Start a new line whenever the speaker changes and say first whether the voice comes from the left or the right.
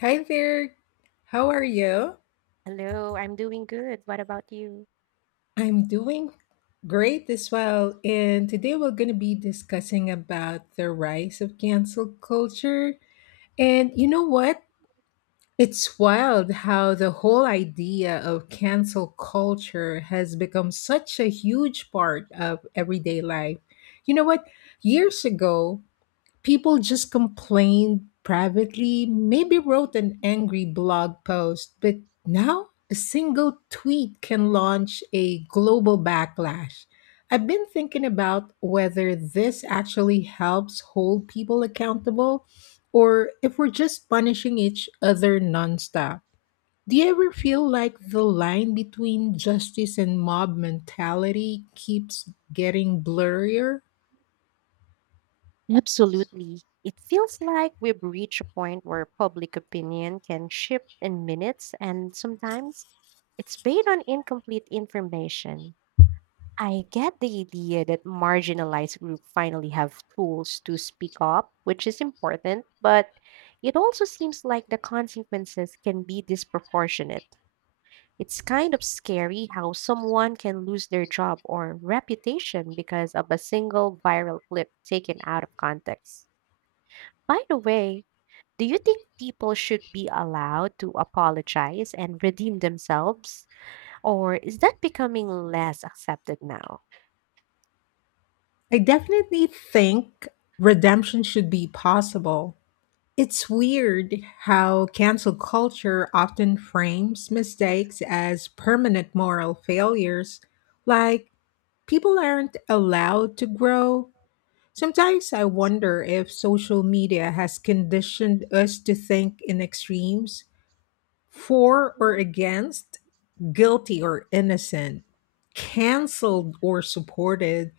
left: Hi there. How are you?
right: Hello, I'm doing good. What about you?
left: I'm doing great as well. And today we're going to be discussing about the rise of cancel culture. And you know what? It's wild how the whole idea of cancel culture has become such a huge part of everyday life. You know what? Years ago, people just complained privately, maybe wrote an angry blog post, but now a single tweet can launch a global backlash. I've been thinking about whether this actually helps hold people accountable or if we're just punishing each other nonstop. Do you ever feel like the line between justice and mob mentality keeps getting blurrier?
right: Absolutely. It feels like we've reached a point where public opinion can shift in minutes, and sometimes it's based on incomplete information. I get the idea that marginalized groups finally have tools to speak up, which is important, but it also seems like the consequences can be disproportionate. It's kind of scary how someone can lose their job or reputation because of a single viral clip taken out of context. By the way, do you think people should be allowed to apologize and redeem themselves? Or is that becoming less accepted now?
left: I definitely think redemption should be possible. It's weird how cancel culture often frames mistakes as permanent moral failures, like people aren't allowed to grow. Sometimes I wonder if social media has conditioned us to think in extremes, for or against, guilty or innocent, canceled or supported.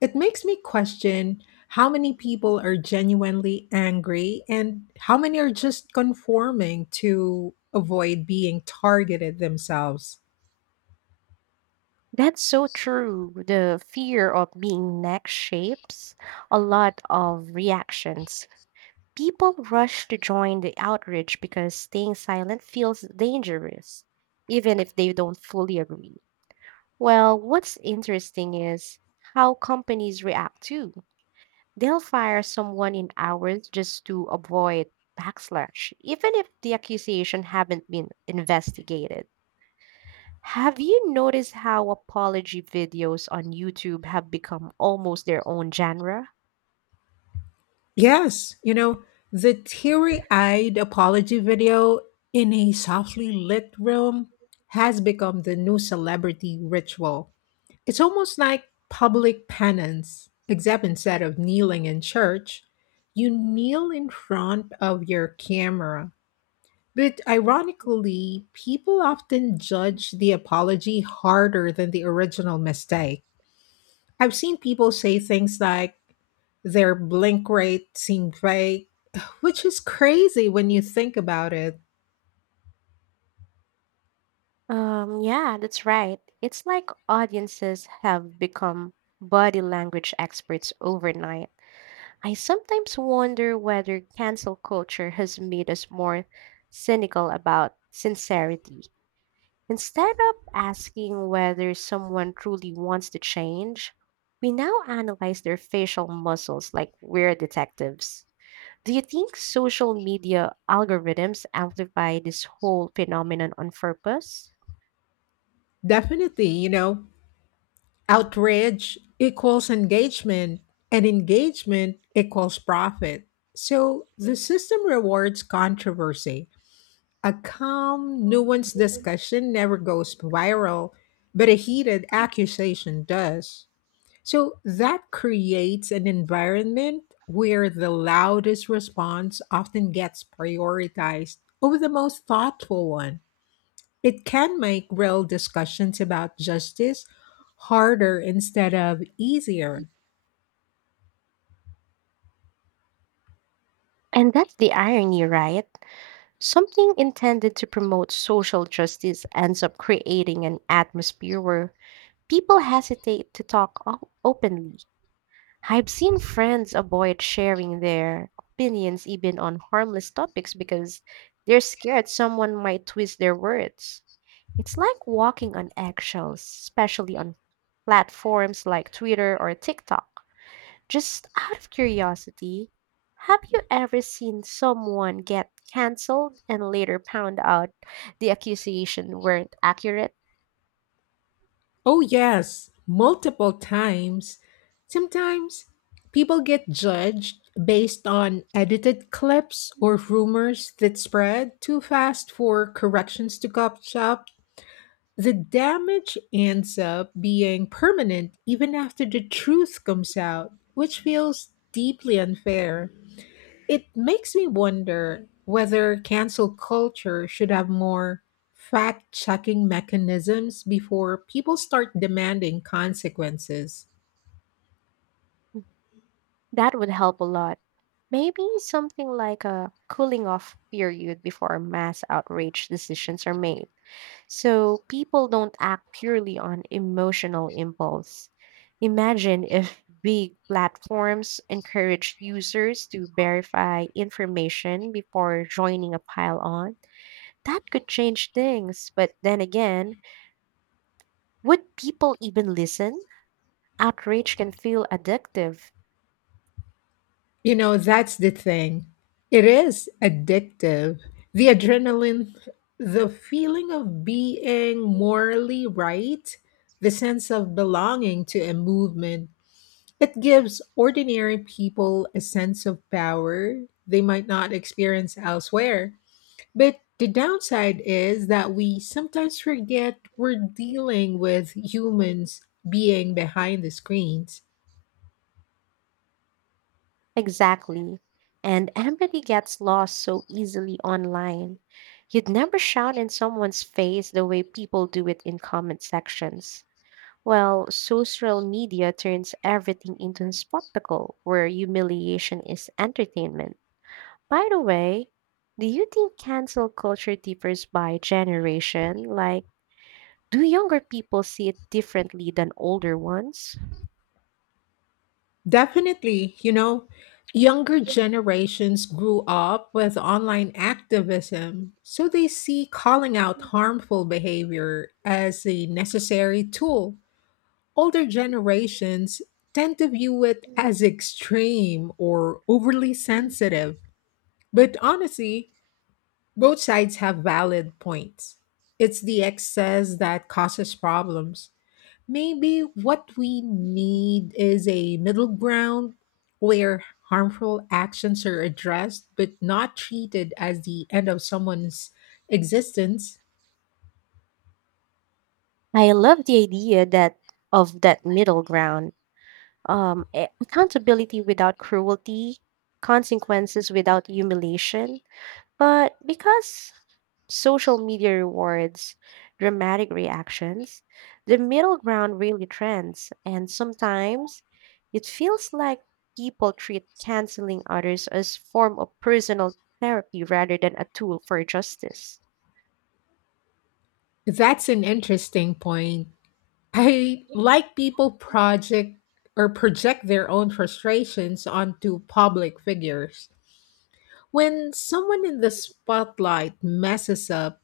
left: It makes me question how many people are genuinely angry and how many are just conforming to avoid being targeted themselves.
right: That's so true. The fear of being next shapes a lot of reactions. People rush to join the outreach because staying silent feels dangerous, even if they don't fully agree. Well, what's interesting is how companies react too. They'll fire someone in hours just to avoid backslash, even if the accusation haven't been investigated. Have you noticed how apology videos on YouTube have become almost their own genre?
left: Yes, you know, the teary eyed apology video in a softly lit room has become the new celebrity ritual. It's almost like public penance, except instead of kneeling in church, you kneel in front of your camera. But ironically, people often judge the apology harder than the original mistake. I've seen people say things like their blink rate seemed fake, which is crazy when you think about it.
right: Yeah, that's right. It's like audiences have become body language experts overnight. I sometimes wonder whether cancel culture has made us more cynical about sincerity. Instead of asking whether someone truly wants to change, we now analyze their facial muscles like we're detectives. Do you think social media algorithms amplify this whole phenomenon on purpose?
left: Definitely, you know, outrage equals engagement, and engagement equals profit. So the system rewards controversy. A calm, nuanced discussion never goes viral, but a heated accusation does. So that creates an environment where the loudest response often gets prioritized over the most thoughtful one. It can make real discussions about justice harder instead of easier.
right: And that's the irony, right? Something intended to promote social justice ends up creating an atmosphere where people hesitate to talk openly. I've seen friends avoid sharing their opinions even on harmless topics because they're scared someone might twist their words. It's like walking on eggshells, especially on platforms like Twitter or TikTok. Just out of curiosity, have you ever seen someone get canceled and later found out the accusation weren't accurate?
left: Oh, yes, multiple times. Sometimes people get judged based on edited clips or rumors that spread too fast for corrections to catch up. The damage ends up being permanent even after the truth comes out, which feels deeply unfair. It makes me wonder whether cancel culture should have more fact checking mechanisms before people start demanding consequences.
right: That would help a lot. Maybe something like a cooling off period before mass outrage decisions are made, so people don't act purely on emotional impulse. Imagine if big platforms encouraged users to verify information before joining a pile on. That could change things, but then again, would people even listen? Outrage can feel addictive.
left: You know, that's the thing. It is addictive. The adrenaline, the feeling of being morally right, the sense of belonging to a movement. It gives ordinary people a sense of power they might not experience elsewhere. But the downside is that we sometimes forget we're dealing with humans being behind the screens.
right: Exactly. And empathy gets lost so easily online. You'd never shout in someone's face the way people do it in comment sections. Well, social media turns everything into a spectacle where humiliation is entertainment. By the way, do you think cancel culture differs by generation? Like, do younger people see it differently than older ones?
left: Definitely, you know, younger generations grew up with online activism, so they see calling out harmful behavior as a necessary tool. Older generations tend to view it as extreme or overly sensitive. But honestly, both sides have valid points. It's the excess that causes problems. Maybe what we need is a middle ground where harmful actions are addressed but not treated as the end of someone's existence.
right: I love the idea that of that middle ground. Accountability without cruelty, consequences without humiliation. But because social media rewards dramatic reactions, the middle ground really trends, and sometimes it feels like people treat canceling others as form of personal therapy rather than a tool for justice.
left: That's an interesting point. I like people project or project their own frustrations onto public figures. When someone in the spotlight messes up,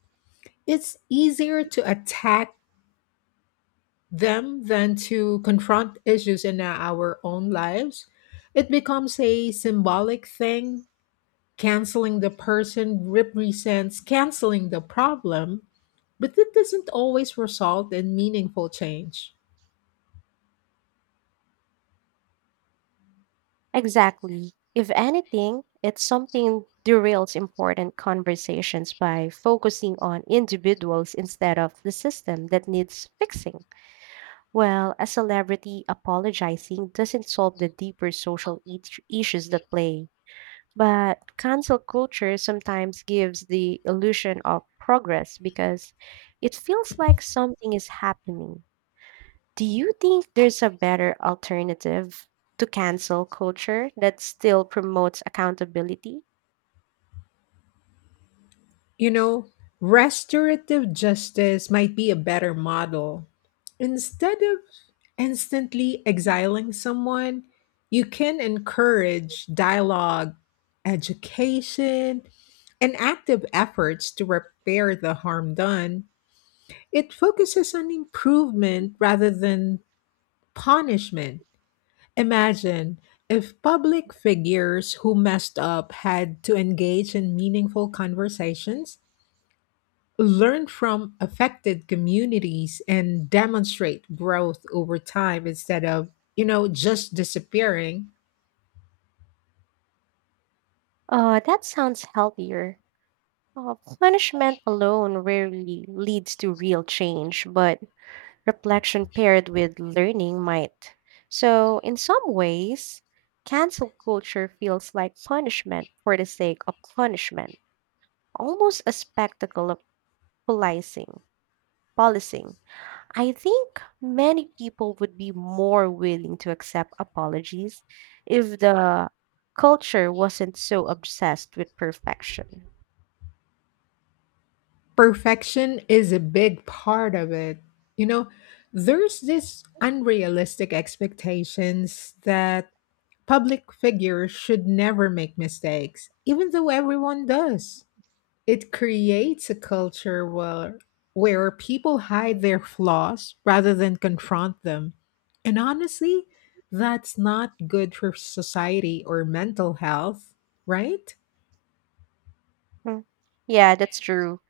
left: it's easier to attack them than to confront issues in our own lives. It becomes a symbolic thing. Canceling the person represents canceling the problem, but it doesn't always result in meaningful change.
right: Exactly. If anything, it's something derails important conversations by focusing on individuals instead of the system that needs fixing. Well, a celebrity apologizing doesn't solve the deeper social issues that play. But cancel culture sometimes gives the illusion of progress because it feels like something is happening. Do you think there's a better alternative to cancel culture that still promotes accountability?
left: You know, restorative justice might be a better model. Instead of instantly exiling someone, you can encourage dialogue, education, and active efforts to repair the harm done. It focuses on improvement rather than punishment. Imagine if public figures who messed up had to engage in meaningful conversations, learn from affected communities and demonstrate growth over time instead of, you know, just disappearing.
right: Oh, that sounds healthier. Uh, Punishment alone rarely leads to real change, but reflection paired with learning might. So, in some ways, cancel culture feels like punishment for the sake of punishment, almost a spectacle of policing. Policing. I think many people would be more willing to accept apologies if the culture wasn't so obsessed with perfection.
left: Perfection is a big part of it. You know, there's this unrealistic expectations that public figures should never make mistakes, even though everyone does. It creates a culture where people hide their flaws rather than confront them. And honestly, that's not good for society or mental health, right?
right: Hmm. Yeah, that's true.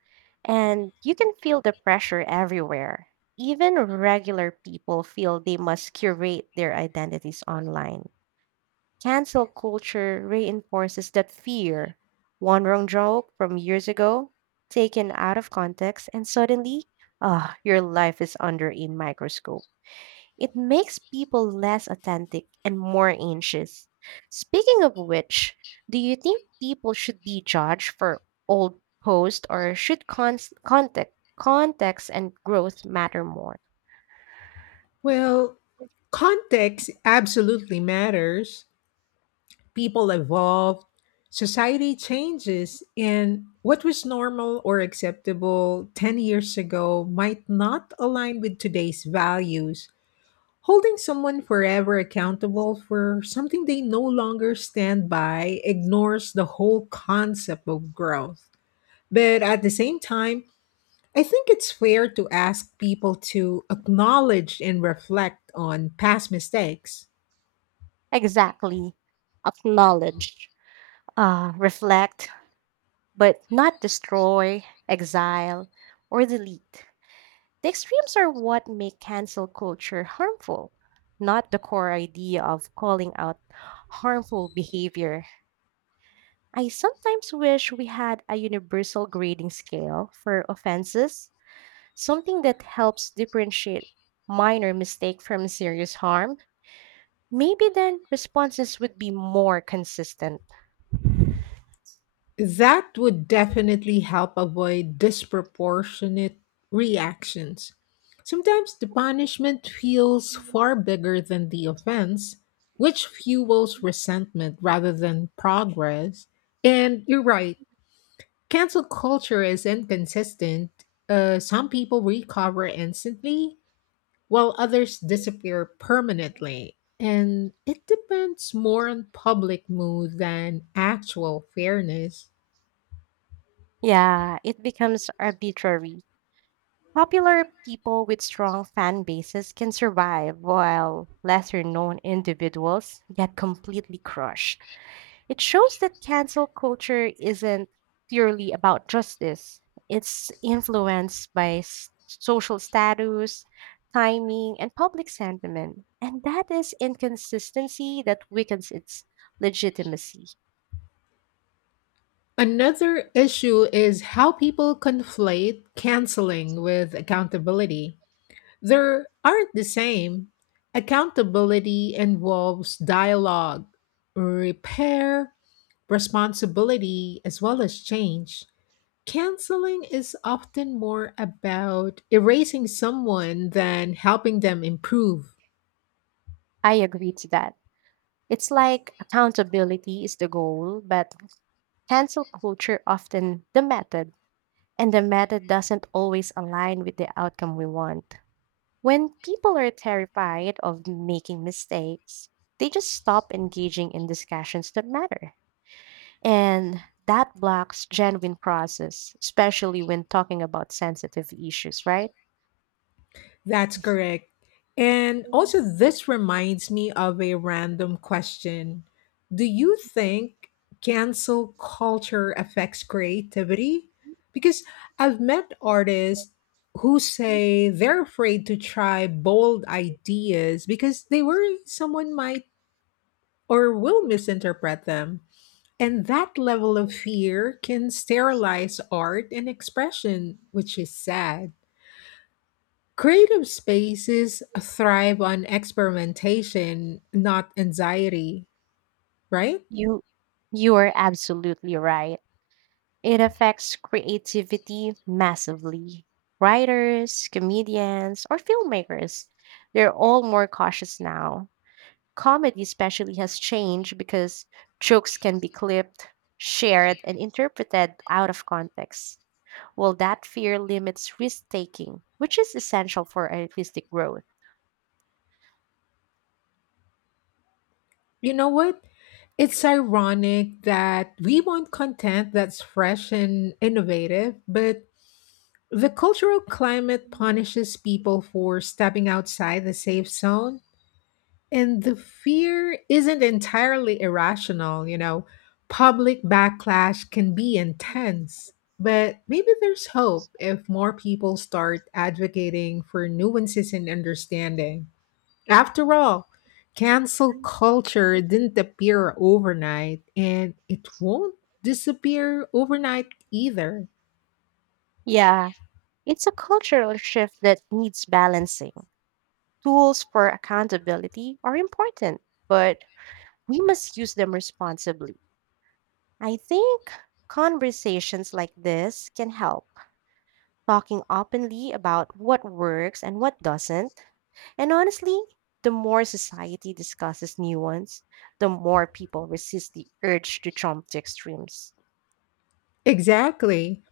right: And you can feel the pressure everywhere. Even regular people feel they must curate their identities online. Cancel culture reinforces that fear. One wrong joke from years ago, taken out of context, and suddenly, your life is under a microscope. It makes people less authentic and more anxious. Speaking of which, do you think people should be judged for old posts or should context and growth matter more?
left: Well, context absolutely matters. People evolve, society changes, and what was normal or acceptable 10 years ago might not align with today's values. Holding someone forever accountable for something they no longer stand by ignores the whole concept of growth. But at the same time, I think it's fair to ask people to acknowledge and reflect on past mistakes.
right: Exactly. Acknowledge, reflect, but not destroy, exile, or delete. The extremes are what make cancel culture harmful, not the core idea of calling out harmful behavior. I sometimes wish we had a universal grading scale for offenses, something that helps differentiate minor mistake from serious harm. Maybe then responses would be more consistent.
left: That would definitely help avoid disproportionate reactions. Sometimes the punishment feels far bigger than the offense, which fuels resentment rather than progress. And you're right, cancel culture is inconsistent. Some people recover instantly, while others disappear permanently. And it depends more on public mood than actual fairness.
right: Yeah, it becomes arbitrary. Popular people with strong fan bases can survive while lesser known individuals get completely crushed. It shows that cancel culture isn't purely about justice, it's influenced by social status, timing, and public sentiment. And that is inconsistency that weakens its legitimacy.
left: Another issue is how people conflate canceling with accountability. They aren't the same. Accountability involves dialogue, repair, responsibility, as well as change. Canceling is often more about erasing someone than helping them improve.
right: I agree to that. It's like accountability is the goal, but cancel culture often the method, and the method doesn't always align with the outcome we want. When people are terrified of making mistakes, they just stop engaging in discussions that matter. And that blocks genuine process, especially when talking about sensitive issues, right?
left: That's correct. And also, this reminds me of a random question. Do you think cancel culture affects creativity? Because I've met artists who say they're afraid to try bold ideas because they worry someone might or will misinterpret them. And that level of fear can sterilize art and expression, which is sad. Creative spaces thrive on experimentation, not anxiety, right?
right: You you are absolutely right. It affects creativity massively. Writers, comedians, or filmmakers, they're all more cautious now. Comedy especially has changed because jokes can be clipped, shared, and interpreted out of context. Well, that fear limits risk taking, which is essential for artistic growth.
left: You know what? It's ironic that we want content that's fresh and innovative, but the cultural climate punishes people for stepping outside the safe zone. And the fear isn't entirely irrational, you know. Public backlash can be intense, but maybe there's hope if more people start advocating for nuances and understanding. After all, cancel culture didn't appear overnight, and it won't disappear overnight either.
right: Yeah, it's a cultural shift that needs balancing. Tools for accountability are important, but we must use them responsibly. I think conversations like this can help. Talking openly about what works and what doesn't. And honestly, the more society discusses nuance, the more people resist the urge to jump to extremes.
left: Exactly.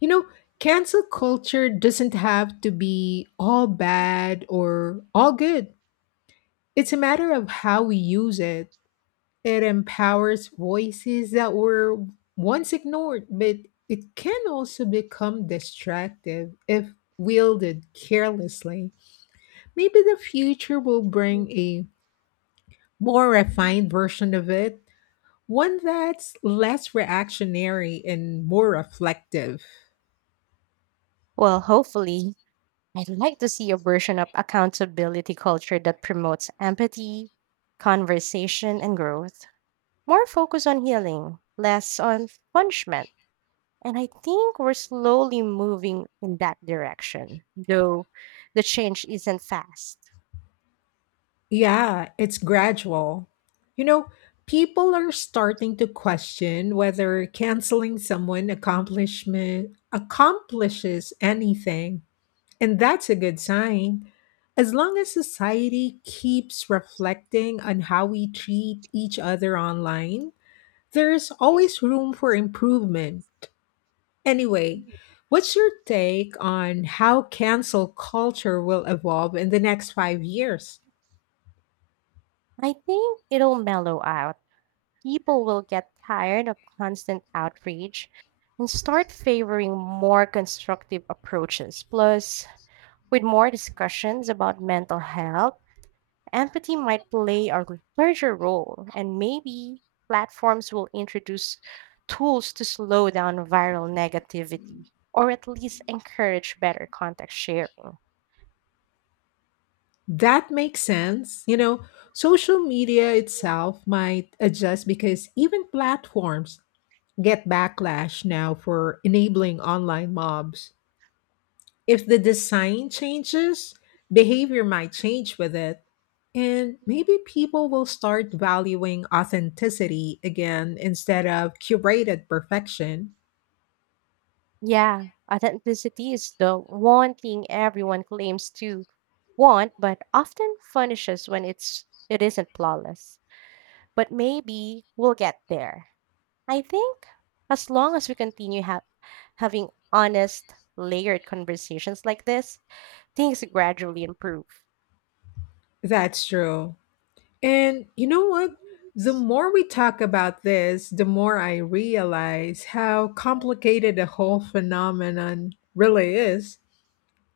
left: You know, cancel culture doesn't have to be all bad or all good. It's a matter of how we use it. It empowers voices that were once ignored, but it can also become distractive if wielded carelessly. Maybe the future will bring a more refined version of it, one that's less reactionary and more reflective.
right: Well, hopefully, I'd like to see a version of accountability culture that promotes empathy, conversation, and growth. More focus on healing, less on punishment. And I think we're slowly moving in that direction, though the change isn't fast.
left: Yeah, it's gradual. You know, people are starting to question whether canceling someone accomplishment accomplishes anything, and that's a good sign. As long as society keeps reflecting on how we treat each other online, there's always room for improvement. Anyway, what's your take on how cancel culture will evolve in the next 5 years?
right: I think it'll mellow out. People will get tired of constant outreach and start favoring more constructive approaches. Plus, with more discussions about mental health, empathy might play a larger role, and maybe platforms will introduce tools to slow down viral negativity or at least encourage better context sharing.
left: That makes sense. You know, social media itself might adjust because even platforms get backlash now for enabling online mobs. If the design changes, behavior might change with it. And maybe people will start valuing authenticity again instead of curated perfection.
right: Yeah, authenticity is the one thing everyone claims to want, but often furnishes when it isn't flawless. But maybe we'll get there. I think as long as we continue having honest, layered conversations like this, things gradually improve.
left: That's true. And you know what? The more we talk about this, the more I realize how complicated the whole phenomenon really is.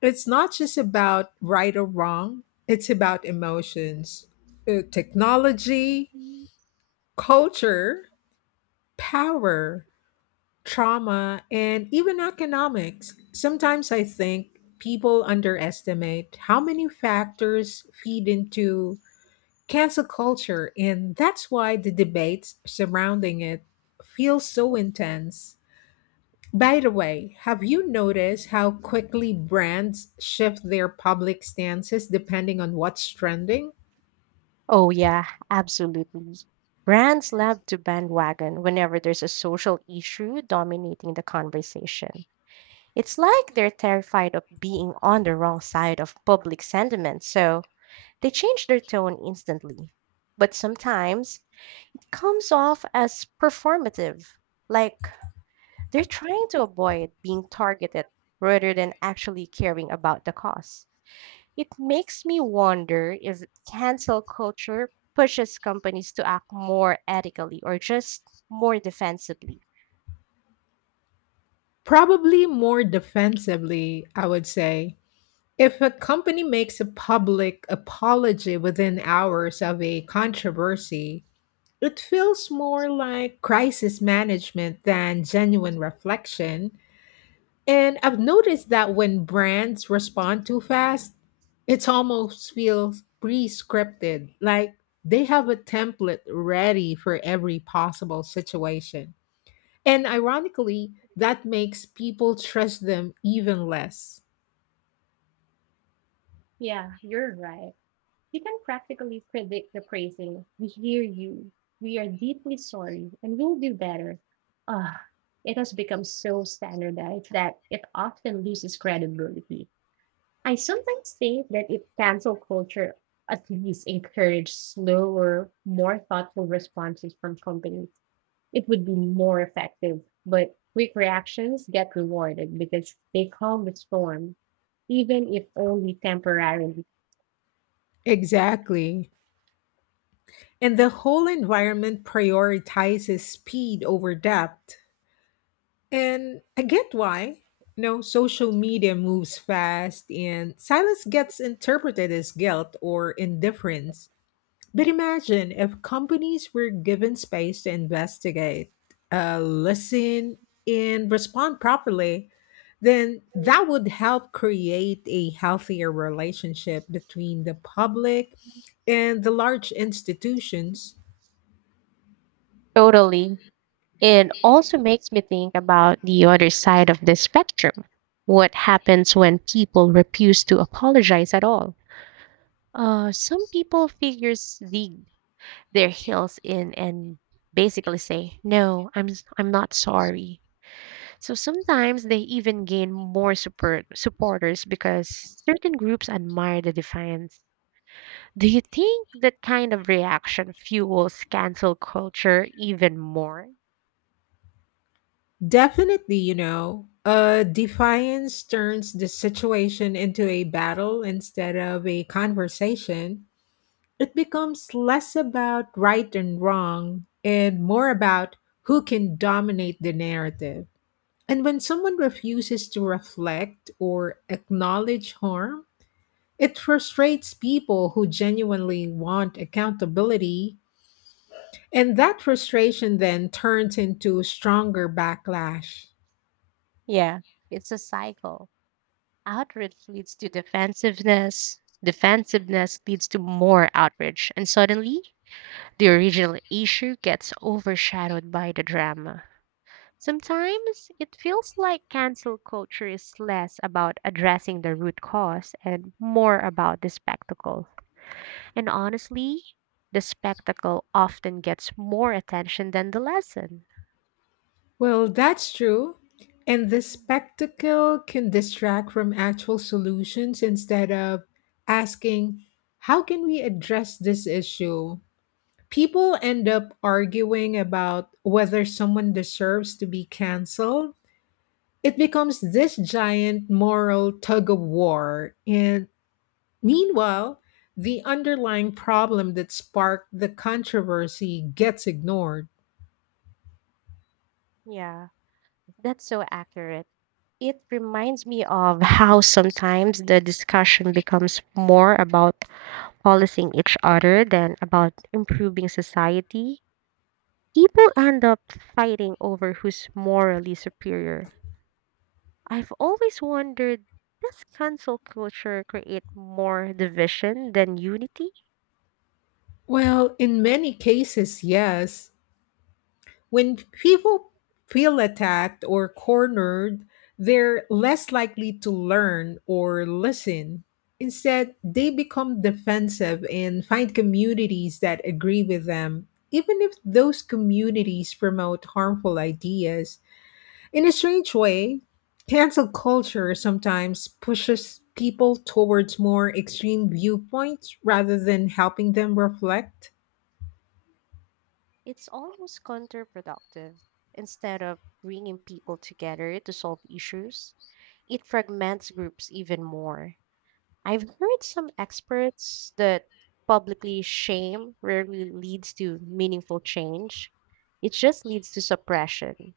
left: It's not just about right or wrong, it's about emotions, technology, culture, power, trauma, and even economics. Sometimes I think people underestimate how many factors feed into cancel culture, and that's why the debates surrounding it feel so intense. By the way, have you noticed how quickly brands shift their public stances depending on what's trending?
right: Oh yeah, absolutely. Brands love to bandwagon whenever there's a social issue dominating the conversation. It's like they're terrified of being on the wrong side of public sentiment, so they change their tone instantly. But sometimes it comes off as performative, like they're trying to avoid being targeted rather than actually caring about the cause. It makes me wonder if cancel culture pushes companies to act more ethically or just more defensively.
left: Probably more defensively, I would say. If a company makes a public apology within hours of a controversy, it feels more like crisis management than genuine reflection. And I've noticed that when brands respond too fast, it almost feels pre-scripted, like they have a template ready for every possible situation. And ironically, that makes people trust them even less.
right: Yeah, you're right. You can practically predict the phrasing, we hear you, we are deeply sorry, and we will do better. Ah, it has become so standardized that it often loses credibility. I sometimes think that if cancel culture at least encouraged slower, more thoughtful responses from companies, it would be more effective. But quick reactions get rewarded because they calm the storm, even if only temporarily.
left: Exactly. And the whole environment prioritizes speed over depth. And I get why. You know, social media moves fast and silence gets interpreted as guilt or indifference. But imagine if companies were given space to investigate, listen, and respond properly, then that would help create a healthier relationship between the public and the large institutions.
right: Totally. It also makes me think about the other side of the spectrum. What happens when people refuse to apologize at all? Some people figures dig their heels in and basically say, "No, I'm not sorry." So sometimes they even gain more support supporters because certain groups admire the defiance. Do you think that kind of reaction fuels cancel culture even more?
left: Definitely, you know, defiance turns the situation into a battle instead of a conversation. It becomes less about right and wrong and more about who can dominate the narrative. And when someone refuses to reflect or acknowledge harm, it frustrates people who genuinely want accountability. And that frustration then turns into stronger backlash.
right: Yeah, it's a cycle. Outrage leads to defensiveness. Defensiveness leads to more outrage. And suddenly, the original issue gets overshadowed by the drama. Sometimes it feels like cancel culture is less about addressing the root cause and more about the spectacle. And honestly, the spectacle often gets more attention than the lesson.
left: Well, that's true. And the spectacle can distract from actual solutions. Instead of asking, how can we address this issue? People end up arguing about whether someone deserves to be canceled. It becomes this giant moral tug of war. And meanwhile, the underlying problem that sparked the controversy gets ignored.
right: Yeah. That's so accurate. It reminds me of how sometimes the discussion becomes more about policing each other than about improving society. People end up fighting over who's morally superior. I've always wondered, does cancel culture create more division than unity?
left: Well, in many cases, yes. When people feel attacked or cornered, they're less likely to learn or listen. Instead, they become defensive and find communities that agree with them, even if those communities promote harmful ideas. In a strange way, cancel culture sometimes pushes people towards more extreme viewpoints rather than helping them reflect.
right: It's almost counterproductive. Instead of bringing people together to solve issues, it fragments groups even more. I've heard some experts that publicly shame rarely leads to meaningful change. It just leads to suppression.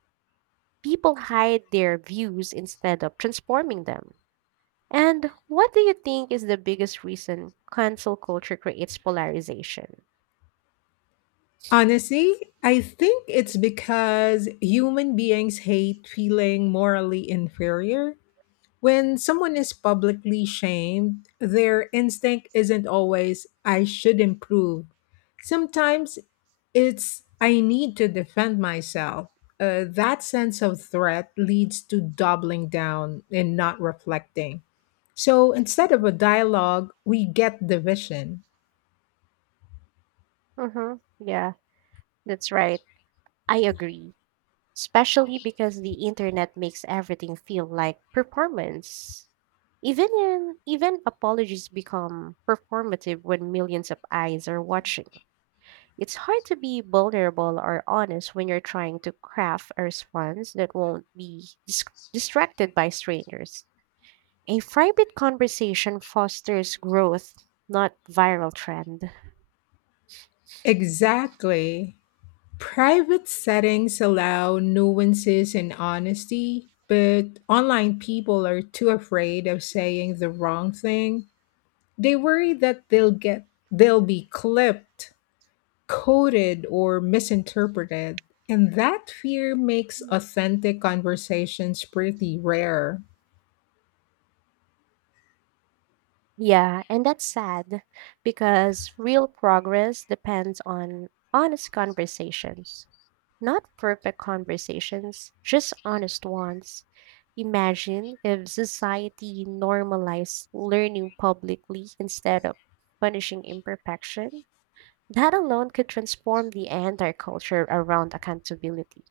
right: People hide their views instead of transforming them. And what do you think is the biggest reason cancel culture creates polarization?
left: Honestly, I think it's because human beings hate feeling morally inferior. When someone is publicly shamed, their instinct isn't always, I should improve. Sometimes it's, I need to defend myself. That sense of threat leads to doubling down and not reflecting. So instead of a dialogue, we get division.
right: Mm-hmm. Yeah, that's right. I agree. Especially because the internet makes everything feel like performance. Even apologies become performative when millions of eyes are watching. It's hard to be vulnerable or honest when you're trying to craft a response that won't be distracted by strangers. A private conversation fosters growth, not viral trend.
left: Exactly. Private settings allow nuances and honesty, but online people are too afraid of saying the wrong thing. They worry that they'll be clipped, coded, or misinterpreted. And that fear makes authentic conversations pretty rare.
right: Yeah, and that's sad because real progress depends on honest conversations. Not perfect conversations, just honest ones. Imagine if society normalized learning publicly instead of punishing imperfection. That alone could transform the entire culture around accountability.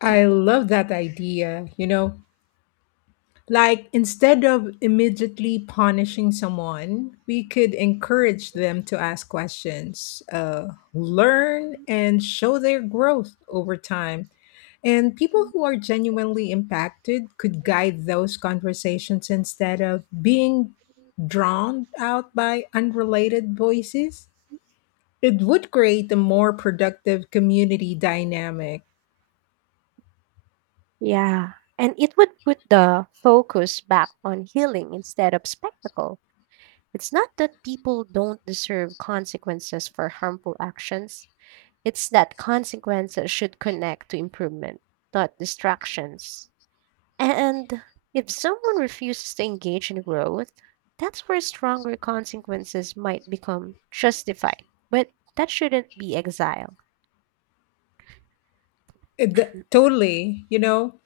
left: I love that idea, you know. Like, instead of immediately punishing someone, we could encourage them to ask questions, learn, and show their growth over time. And people who are genuinely impacted could guide those conversations instead of being drowned out by unrelated voices. It would create a more productive community dynamic.
right: Yeah. And it would put the focus back on healing instead of spectacle. It's not that people don't deserve consequences for harmful actions, it's that consequences should connect to improvement, not distractions. And if someone refuses to engage in growth, that's where stronger consequences might become justified. But that shouldn't be exile.
left: Totally. You know,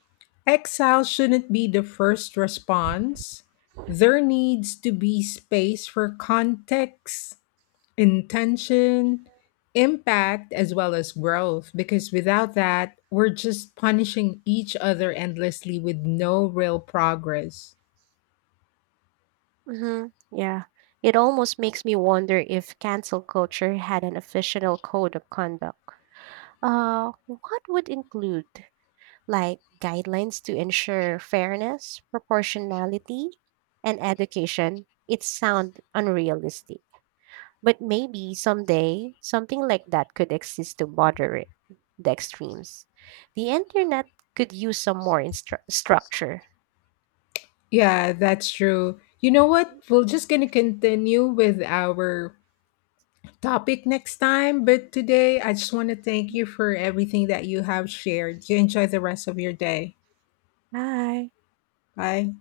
left: exile shouldn't be the first response. There needs to be space for context, intention, impact, as well as growth, because without that, we're just punishing each other endlessly with no real progress.
right: Hmm. Yeah. It almost makes me wonder if cancel culture had an official code of conduct. What would include like guidelines to ensure fairness, proportionality, and education, it sound unrealistic. But maybe someday something like that could exist to moderate the extremes. The internet could use some more structure.
left: Yeah, that's true. You know what? We're just going to continue with our topic next time. But today, I just want to thank you for everything that you have shared. You enjoy the rest of your day.
right: Bye.
left: Bye.